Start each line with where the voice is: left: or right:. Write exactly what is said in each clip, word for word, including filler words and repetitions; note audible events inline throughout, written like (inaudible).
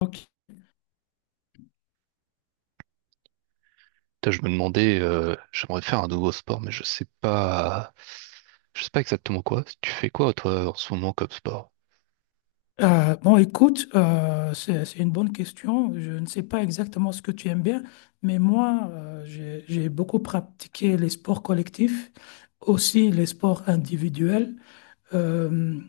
left: Ok.
right: Putain, je me demandais, euh, j'aimerais faire un nouveau sport, mais je sais pas, je sais pas exactement quoi. Tu fais quoi toi en ce moment comme sport?
left: Euh, bon, écoute, euh, c'est, c'est une bonne question. Je ne sais pas exactement ce que tu aimes bien, mais moi, euh, j'ai, j'ai beaucoup pratiqué les sports collectifs, aussi les sports individuels. Euh,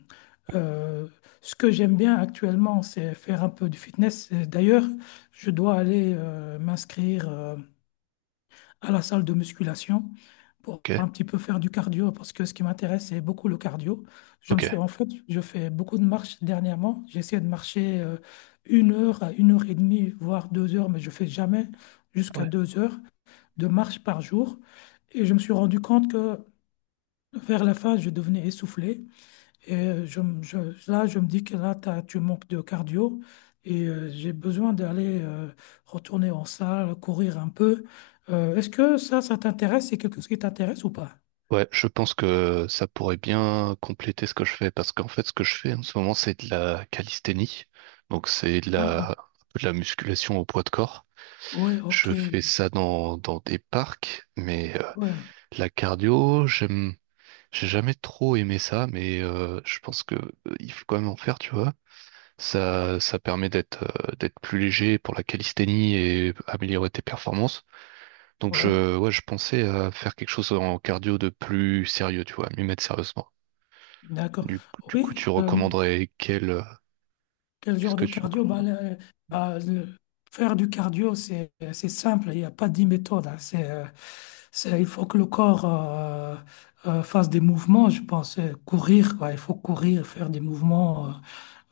left: euh, Ce que j'aime bien actuellement, c'est faire un peu du fitness. Et d'ailleurs, je dois aller euh, m'inscrire. euh, à la salle de musculation pour
right: Ok,
left: un petit peu faire du cardio parce que ce qui m'intéresse, c'est beaucoup le cardio. Je me suis,
right: ok,
left: en fait, je fais beaucoup de marches dernièrement. J'essaie de marcher euh, une heure à une heure et demie, voire deux heures, mais je fais jamais jusqu'à
right: ouais,
left: deux heures de marche par jour. Et je me suis rendu compte que vers la fin, je devenais essoufflé. Et euh, je, me- je- là, je me dis que là, t'as- tu manques de cardio et euh, j'ai besoin d'aller euh, retourner en salle, courir un peu. Euh, est-ce que ça, ça t'intéresse? C'est quelque chose qui t'intéresse ou pas?
right: ouais. Je pense que ça pourrait bien compléter ce que je fais parce qu'en fait, ce que je fais en ce moment, c'est de la calisthénie, donc c'est de
left: Ah,
right: la, un peu de la musculation au poids de corps.
left: ouais, ok,
right: Je fais ça dans dans des parcs, mais euh,
left: ouais,
right: la cardio, j'aime, j'ai jamais trop aimé ça, mais euh, je pense que euh, il faut quand même en faire, tu vois. Ça, ça permet d'être euh, d'être plus léger pour la calisthénie et améliorer tes performances. Donc
left: ouais,
right: je, ouais, je pensais à faire quelque chose en cardio de plus sérieux, tu vois, m'y mettre sérieusement.
left: d'accord.
right: Du, coup- du coup, tu
left: Oui, euh,
right: recommanderais quel, euh,
left: quel
right: qu'est-ce
left: genre
right: que
left: de
right: tu
left: cardio? Bah,
right: recommandes?
left: le- bah, le- Faire du cardio, c'est c'est simple, il n'y a pas dix méthodes. Hein. C'est, euh, c'est- il faut que le corps euh, euh, fasse des mouvements, je pense. Euh, Courir, quoi. Il faut courir, faire des mouvements,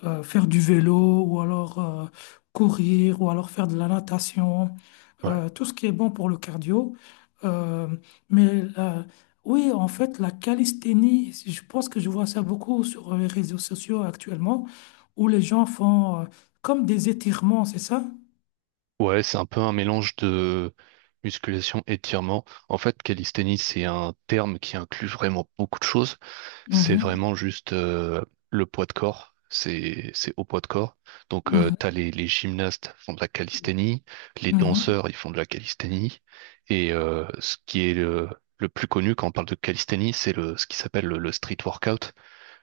left: euh, euh, faire du vélo, ou alors euh, courir, ou alors faire de la natation
right: Ouais.
left: euh, tout ce qui est bon pour le cardio. Euh, mais la- oui, en fait, la calisthénie, je pense que je vois ça beaucoup sur les réseaux sociaux actuellement, où les gens font euh, comme des étirements, c'est ça?
right: Ouais, c'est un peu un mélange de musculation et étirement. En fait, calisthénie, c'est un terme qui inclut vraiment beaucoup de choses. C'est
left: Mhm,
right: vraiment juste euh, le poids de corps. C'est c'est au poids de corps. Donc euh,
left: mhm,
right: t'as les, les gymnastes font de la calisthénie, les
left: mhm.
right: danseurs ils font de la calisthénie. Et euh, ce qui est le, le plus connu quand on parle de calisthénie, c'est le ce qui s'appelle le, le street workout.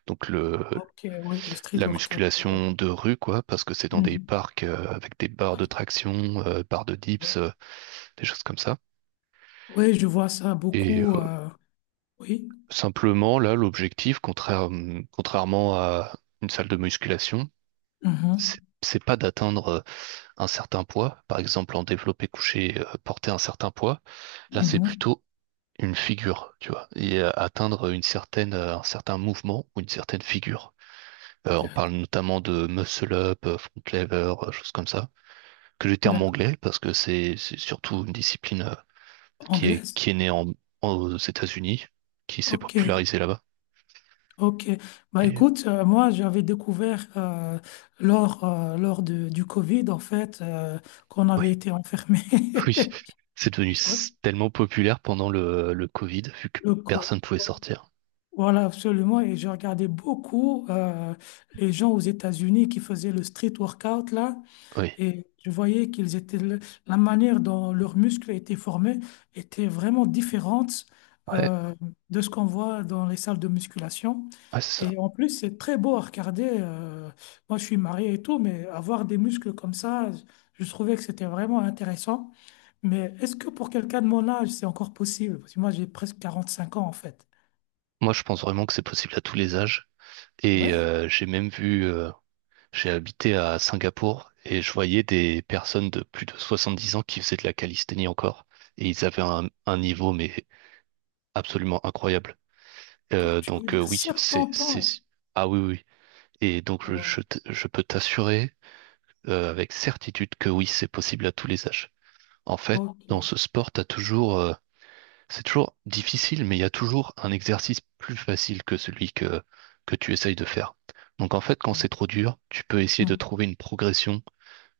right: Donc le
left: Ok, oui, le street
right: la
left: workout. Ouais.
right: musculation de rue quoi, parce que c'est dans des
left: Mhm.
right: parcs euh, avec des barres de traction, euh, barres de dips, euh, des choses comme ça.
left: Oui, je vois ça
right: Et euh,
left: beaucoup. Euh, oui.
right: simplement là l'objectif, contraire- contrairement à une salle de musculation,
left: Mhm,
right: c'est c'est pas d'atteindre euh, un certain poids, par exemple en développé couché, euh, porter un certain poids. Là, c'est
left: mhm.
right: plutôt une figure, tu vois, et euh, atteindre une certaine, euh, un certain mouvement ou une certaine figure. Euh, on parle
left: D'accord.
right: notamment de muscle up, euh, front lever, euh, choses comme ça, que le terme
left: D'accord.
right: anglais parce que c'est c'est surtout une discipline euh, qui est
left: Anglaise?
right: qui est née en, en- aux États-Unis, qui s'est
left: Ok.
right: popularisée là-bas.
left: Ok, bah
right: Et euh,
left: écoute, euh, moi j'avais découvert euh, lors, euh, lors de- du Covid en fait euh, qu'on
right: oui,
left: avait été enfermé.
right: (laughs)
left: (laughs)
right: oui, c'est devenu s- tellement populaire pendant le le Covid vu que
left: Le co-
right: personne pouvait sortir.
left: Voilà, absolument. Et je regardais beaucoup euh, les gens aux États-Unis qui faisaient le street workout là.
right: Oui.
left: Et je voyais qu'ils étaient, le- la manière dont leurs muscles étaient formés était vraiment différente
right: Ouais,
left: euh, de ce qu'on voit dans les salles de musculation.
right: ouais, c'est ça.
left: Et en plus, c'est très beau à regarder. Euh, moi, je suis marié et tout, mais avoir des muscles comme ça, je trouvais que c'était vraiment intéressant. Mais est-ce que pour quelqu'un de mon âge, c'est encore possible? Parce que moi, j'ai presque quarante cinq ans, en fait.
right: Moi, je pense vraiment que c'est possible à tous les âges. Et
left: Ouais,
right: euh, j'ai même vu, euh, j'ai habité à Singapour et je voyais des personnes de plus de soixante-dix ans qui faisaient de la calisthénie encore. Et ils avaient un, un niveau, mais absolument incroyable.
left: quoi,
right: Euh,
left: tu veux
right: donc euh,
left: dire
right: oui, c'est,
left: soixante-dix ans?
right: c'est,
left: Hein.
right: ah oui, oui. Oui. Et donc je,
left: Ouais,
right: je, t- je peux t'assurer euh, avec certitude que oui, c'est possible à tous les âges. En fait,
left: ok,
right: dans ce sport, t'as toujours euh, c'est toujours difficile, mais il y a toujours un exercice plus facile que celui que, que tu essayes de faire. Donc en fait, quand c'est
left: d'ac-
right: trop dur, tu peux essayer de
left: hmm,
right: trouver une progression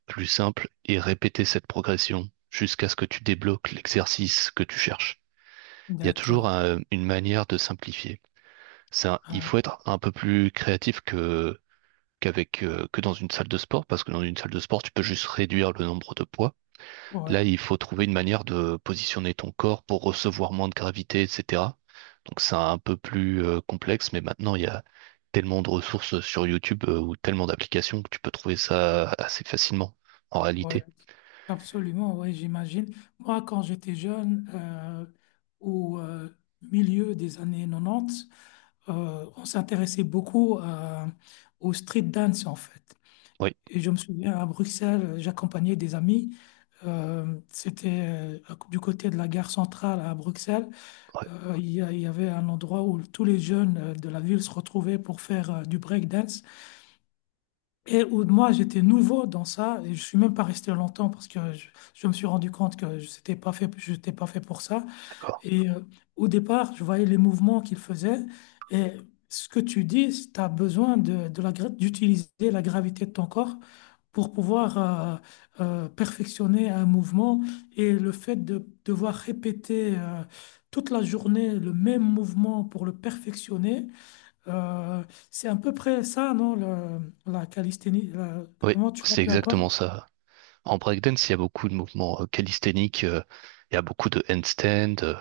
right: plus simple et répéter cette progression jusqu'à ce que tu débloques l'exercice que tu cherches. Il y a toujours
left: d'accord.
right: euh, une manière de simplifier. Ça, il
left: Ah,
right: faut être un peu plus créatif que, qu'avec, euh, que dans une salle de sport, parce que dans une salle de sport, tu peux juste réduire le nombre de poids.
left: ouais,
right: Là, il faut trouver une manière de positionner ton corps pour recevoir moins de gravité, et cetera. Donc c'est un peu plus euh, complexe, mais maintenant il y a tellement de ressources sur YouTube euh, ou tellement d'applications que tu peux trouver ça assez facilement en
left: ouais.
right: réalité.
left: Absolument, oui, j'imagine. Moi, quand j'étais jeune, euh, au euh, milieu des années nonante, euh, on s'intéressait beaucoup à- au street dance, en fait.
right: Oui,
left: Et je me souviens, à Bruxelles, j'accompagnais des amis. Euh, c'était euh, Du côté de la gare centrale à Bruxelles.
right: ouais,
left: Euh, il y, a- il y avait un endroit où tous les jeunes euh, de la ville se retrouvaient pour faire euh, du breakdance. Et où moi, j'étais nouveau dans ça, et je suis même pas resté longtemps parce que je, je me suis rendu compte que je n'étais pas fait, je n'étais pas fait pour ça.
right: d'accord.
left: Et euh, au départ, je voyais les mouvements qu'il faisait. Et ce que tu dis, tu as besoin de, de la, gra- d'utiliser la gravité de ton corps pour pouvoir euh, euh, perfectionner un mouvement. Et le fait de devoir répéter euh, toute la journée le même mouvement pour le perfectionner, euh, c'est à peu près ça, non, le- la calisthénie, la-
right: Oui,
left: comment tu
right: c'est
left: l'appelles encore?
right: exactement ça. En breakdance, il y a beaucoup de mouvements euh, calisthéniques, euh, il y a beaucoup de handstand, euh,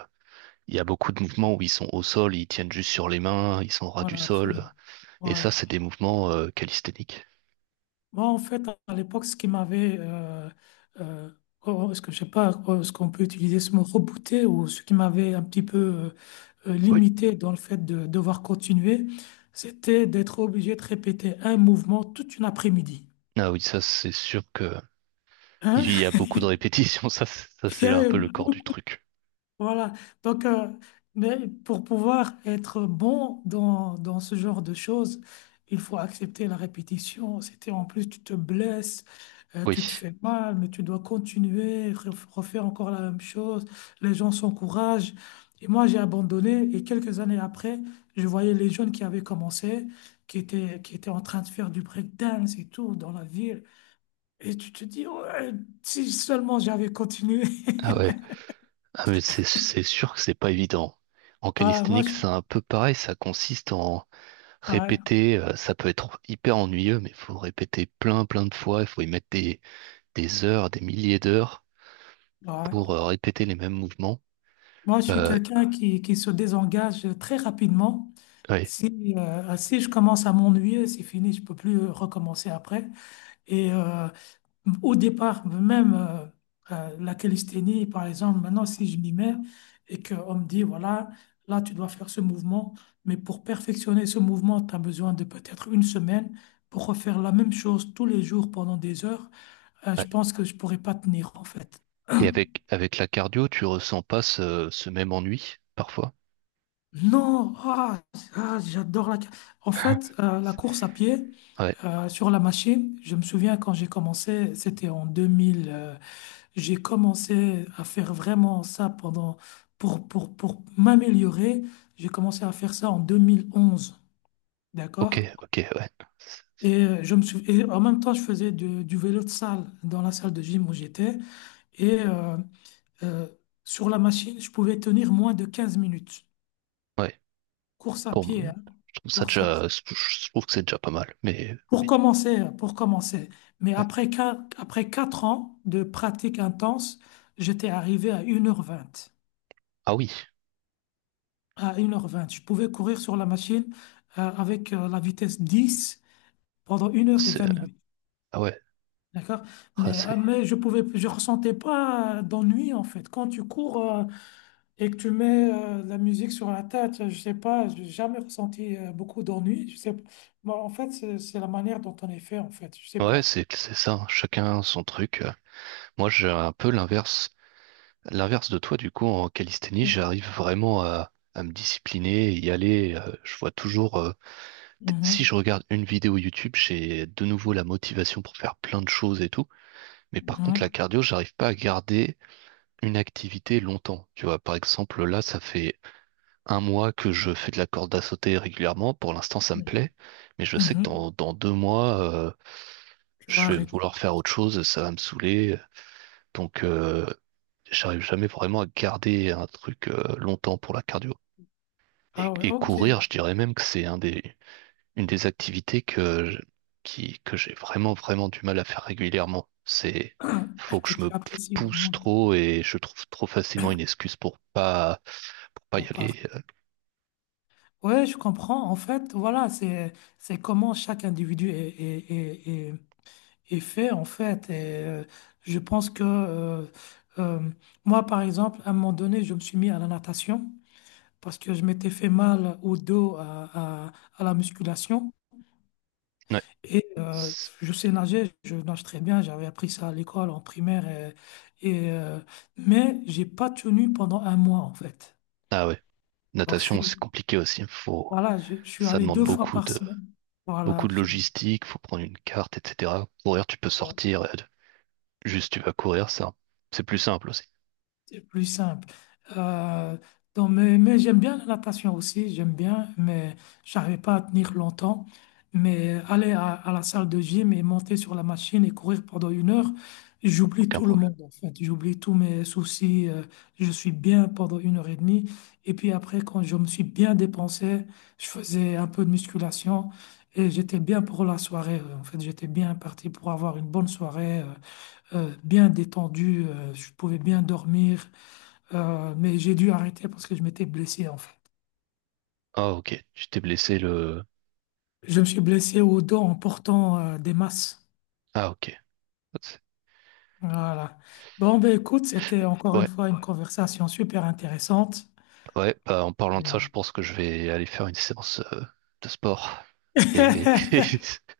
right: il y a beaucoup de mouvements où ils sont au sol, ils tiennent juste sur les mains, ils sont ras du
left: Voilà,
right: sol. Euh,
left: absolument.
right: et
left: Ouais.
right: ça, c'est des mouvements euh, calisthéniques.
left: Moi, en fait, à l'époque, ce qui m'avait, euh, euh, oh, ce que je sais pas, oh, ce qu'on peut utiliser ce mot rebooté ou ce qui m'avait un petit peu euh, euh,
right: Oui.
left: limité dans le fait de devoir continuer, c'était d'être obligé de répéter un mouvement toute une après-midi.
right: Ah oui, ça, c'est sûr que il
left: Hein?
right: y a
left: (laughs)
right: beaucoup de répétitions. (laughs) Ça, c'est- ça,
left: Il y
right: c'est un
left: avait
right: peu le corps
left: beaucoup.
right: du truc.
left: Voilà. Donc, euh, mais pour pouvoir être bon dans, dans ce genre de choses, il faut accepter la répétition. C'était en plus, tu te blesses, euh,
right: Oui.
left: tu te fais mal, mais tu dois continuer, ref- refaire encore la même chose. Les gens s'encouragent. Et moi, j'ai abandonné. Et quelques années après, je voyais les jeunes qui avaient commencé, qui étaient, qui étaient en train de faire du breakdance et tout dans la ville. Et tu te dis, ouais, si seulement j'avais continué.
right: Ah
left: (laughs)
right: ouais. Ah, mais c'est c'est sûr que c'est pas évident. En
left: Voilà, moi,
right: calisthénique,
left: je...
right: c'est un peu pareil. Ça consiste en
left: Ouais,
right: répéter, euh, ça peut être hyper ennuyeux, mais il faut répéter plein, plein de fois. Il faut y mettre des, des heures, des milliers d'heures
left: ouais.
right: pour euh, répéter les mêmes mouvements.
left: Moi, je suis
right: Euh,
left: quelqu'un qui, qui se désengage très rapidement.
right: ouais,
left: Si, euh, si je commence à m'ennuyer, c'est fini, je peux plus euh, recommencer après. Et euh, au départ, même euh, euh, la calisthénie, par exemple, maintenant, si je m'y mets et qu'on me dit, voilà, là, tu dois faire ce mouvement, mais pour perfectionner ce mouvement, tu as besoin de peut-être une semaine pour refaire la même chose tous les jours pendant des heures, euh, je
right: ouais.
left: pense que je pourrais pas tenir, en fait.
right: Et avec, avec la cardio, tu ressens pas ce, ce même ennui parfois.
left: Non, ah, ah, j'adore la... En fait,
right: (laughs)
left: euh, la course à pied
right: Ouais,
left: euh, sur la machine, je me souviens quand j'ai commencé, c'était en deux mille, euh, j'ai commencé à faire vraiment ça pendant, pour, pour, pour m'améliorer, j'ai commencé à faire ça en deux mille onze,
right: ok,
left: d'accord?
right: ok, ouais,
left: Et, euh, je me sou- et en même temps, je faisais du, du vélo de salle dans la salle de gym où j'étais. Et euh, euh, sur la machine, je pouvais tenir moins de quinze minutes.
right: ouais.
left: Course à
right: Bon,
left: pied, hein,
right: je trouve ça
left: course à
right: déjà,
left: pied.
right: je trouve que c'est déjà pas mal, mais
left: Pour
right: oui,
left: commencer, pour commencer. Mais
right: ouais.
left: après quatre, après quatre ans de pratique intense, j'étais arrivé à une heure vingt.
right: Ah oui,
left: À une heure vingt. Je pouvais courir sur la machine euh, avec euh, la vitesse dix pendant une heure et
right: c'est,
left: vingt minutes.
right: ah ouais,
left: D'accord?
right: ah,
left: Mais, euh,
right: c'est,
left: mais je pouvais, je ressentais pas euh, d'ennui en fait. Quand tu cours euh, et que tu mets euh, la musique sur la tête, je sais pas, j'ai jamais ressenti euh, beaucoup d'ennui. Je sais, bon, en fait, c'est c'est la manière dont on est fait en fait. Je sais
right: ouais,
left: pas.
right: c'est, c'est ça, hein. Chacun son truc. Euh. Moi, j'ai un peu l'inverse. L'inverse de toi, du coup, en calisthénie,
left: Mm.
right: j'arrive vraiment à, à me discipliner, y aller. Euh, je vois toujours, euh, t- si
left: Mhm,
right: je regarde une vidéo YouTube, j'ai de nouveau la motivation pour faire plein de choses et tout. Mais par contre,
left: mhm.
right: la cardio, j'arrive pas à garder une activité longtemps. Tu vois, par exemple, là, ça fait un mois que je fais de la corde à sauter régulièrement. Pour l'instant, ça me
left: Mhm.
right: plaît. Mais je sais que
left: Mhm.
right: dans, dans deux mois, euh,
left: Tu vas
right: je vais
left: arrêter.
right: vouloir faire autre chose, ça va me saouler. Donc, euh, j'arrive jamais vraiment à garder un truc euh, longtemps pour la cardio. Et,
left: Ah ouais,
right: et courir,
left: ok,
right: je dirais même que c'est un des, une des activités que je- qui, que j'ai vraiment, vraiment du mal à faire régulièrement. C'est, faut que
left: que
right: je
left: tu
right: me
left: apprécies le
right: pousse
left: moins
right: trop et je trouve trop facilement une excuse pour pas, pour pas
left: ton
right: y
left: taf.
right: aller. Euh,
left: Ouais, je comprends. En fait, voilà, c'est c'est comment chaque individu est, est, est, est- est fait, en fait. Et, euh, je pense que euh, euh, moi, par exemple, à un moment donné, je me suis mis à la natation parce que je m'étais fait mal au dos à, à, à la musculation.
right: ouais,
left: Et euh,
right: c'est-
left: je sais nager, je nage très bien, j'avais appris ça à l'école, en primaire, et, et, euh, mais j'ai pas tenu pendant un mois en fait.
right: ah ouais.
left: Donc je
right: Natation, c'est
left: suis,
right: compliqué aussi. Faut,
left: voilà, je, je suis
right: ça
left: allé
right: demande
left: deux fois
right: beaucoup
left: par
right: de,
left: semaine. Voilà,
right: beaucoup de
left: absolument.
right: logistique. Faut prendre une carte, et cetera. Courir, tu peux sortir. Euh, juste, tu vas courir, ça. C'est plus simple aussi.
left: C'est plus simple. Euh, donc, mais mais j'aime bien la natation aussi, j'aime bien, mais j'arrivais pas à tenir longtemps. Mais aller à, à la salle de gym et monter sur la machine et courir pendant une heure, j'oublie
right: Aucun
left: tout le
right: problème.
left: monde en fait. J'oublie tous mes soucis. Euh, je suis bien pendant une heure et demie. Et puis après, quand je me suis bien dépensé, je faisais un peu de musculation et j'étais bien pour la soirée. En fait, j'étais bien parti pour avoir une bonne soirée, euh, euh, bien détendue. Euh, je pouvais bien dormir. Euh, mais j'ai dû arrêter parce que je m'étais blessé en fait.
right: Ah ok, tu t'es blessé le...
left: Je me suis blessé au dos en portant euh, des masses.
right: Ah ok.
left: Voilà. Bon, ben écoute, c'était encore une
right: Ouais,
left: fois une conversation super intéressante.
right: ouais, bah, en parlant de ça, je
left: Mm.
right: pense que je vais aller faire une séance euh, de sport. Et (laughs)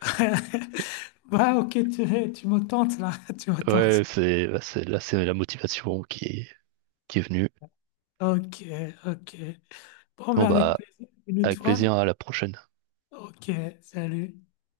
left: (laughs) Ouais, ok, tu, tu me tentes là, (laughs) tu me
right: ouais,
left: tentes.
right: c'est bah, c'est- là, c'est la motivation qui est, qui est venue.
left: Ok, ok. Bon,
right: Bon
left: ben avec
right: bah,
left: plaisir, une autre
right: avec
left: fois.
right: plaisir, à la prochaine.
left: Ok, salut.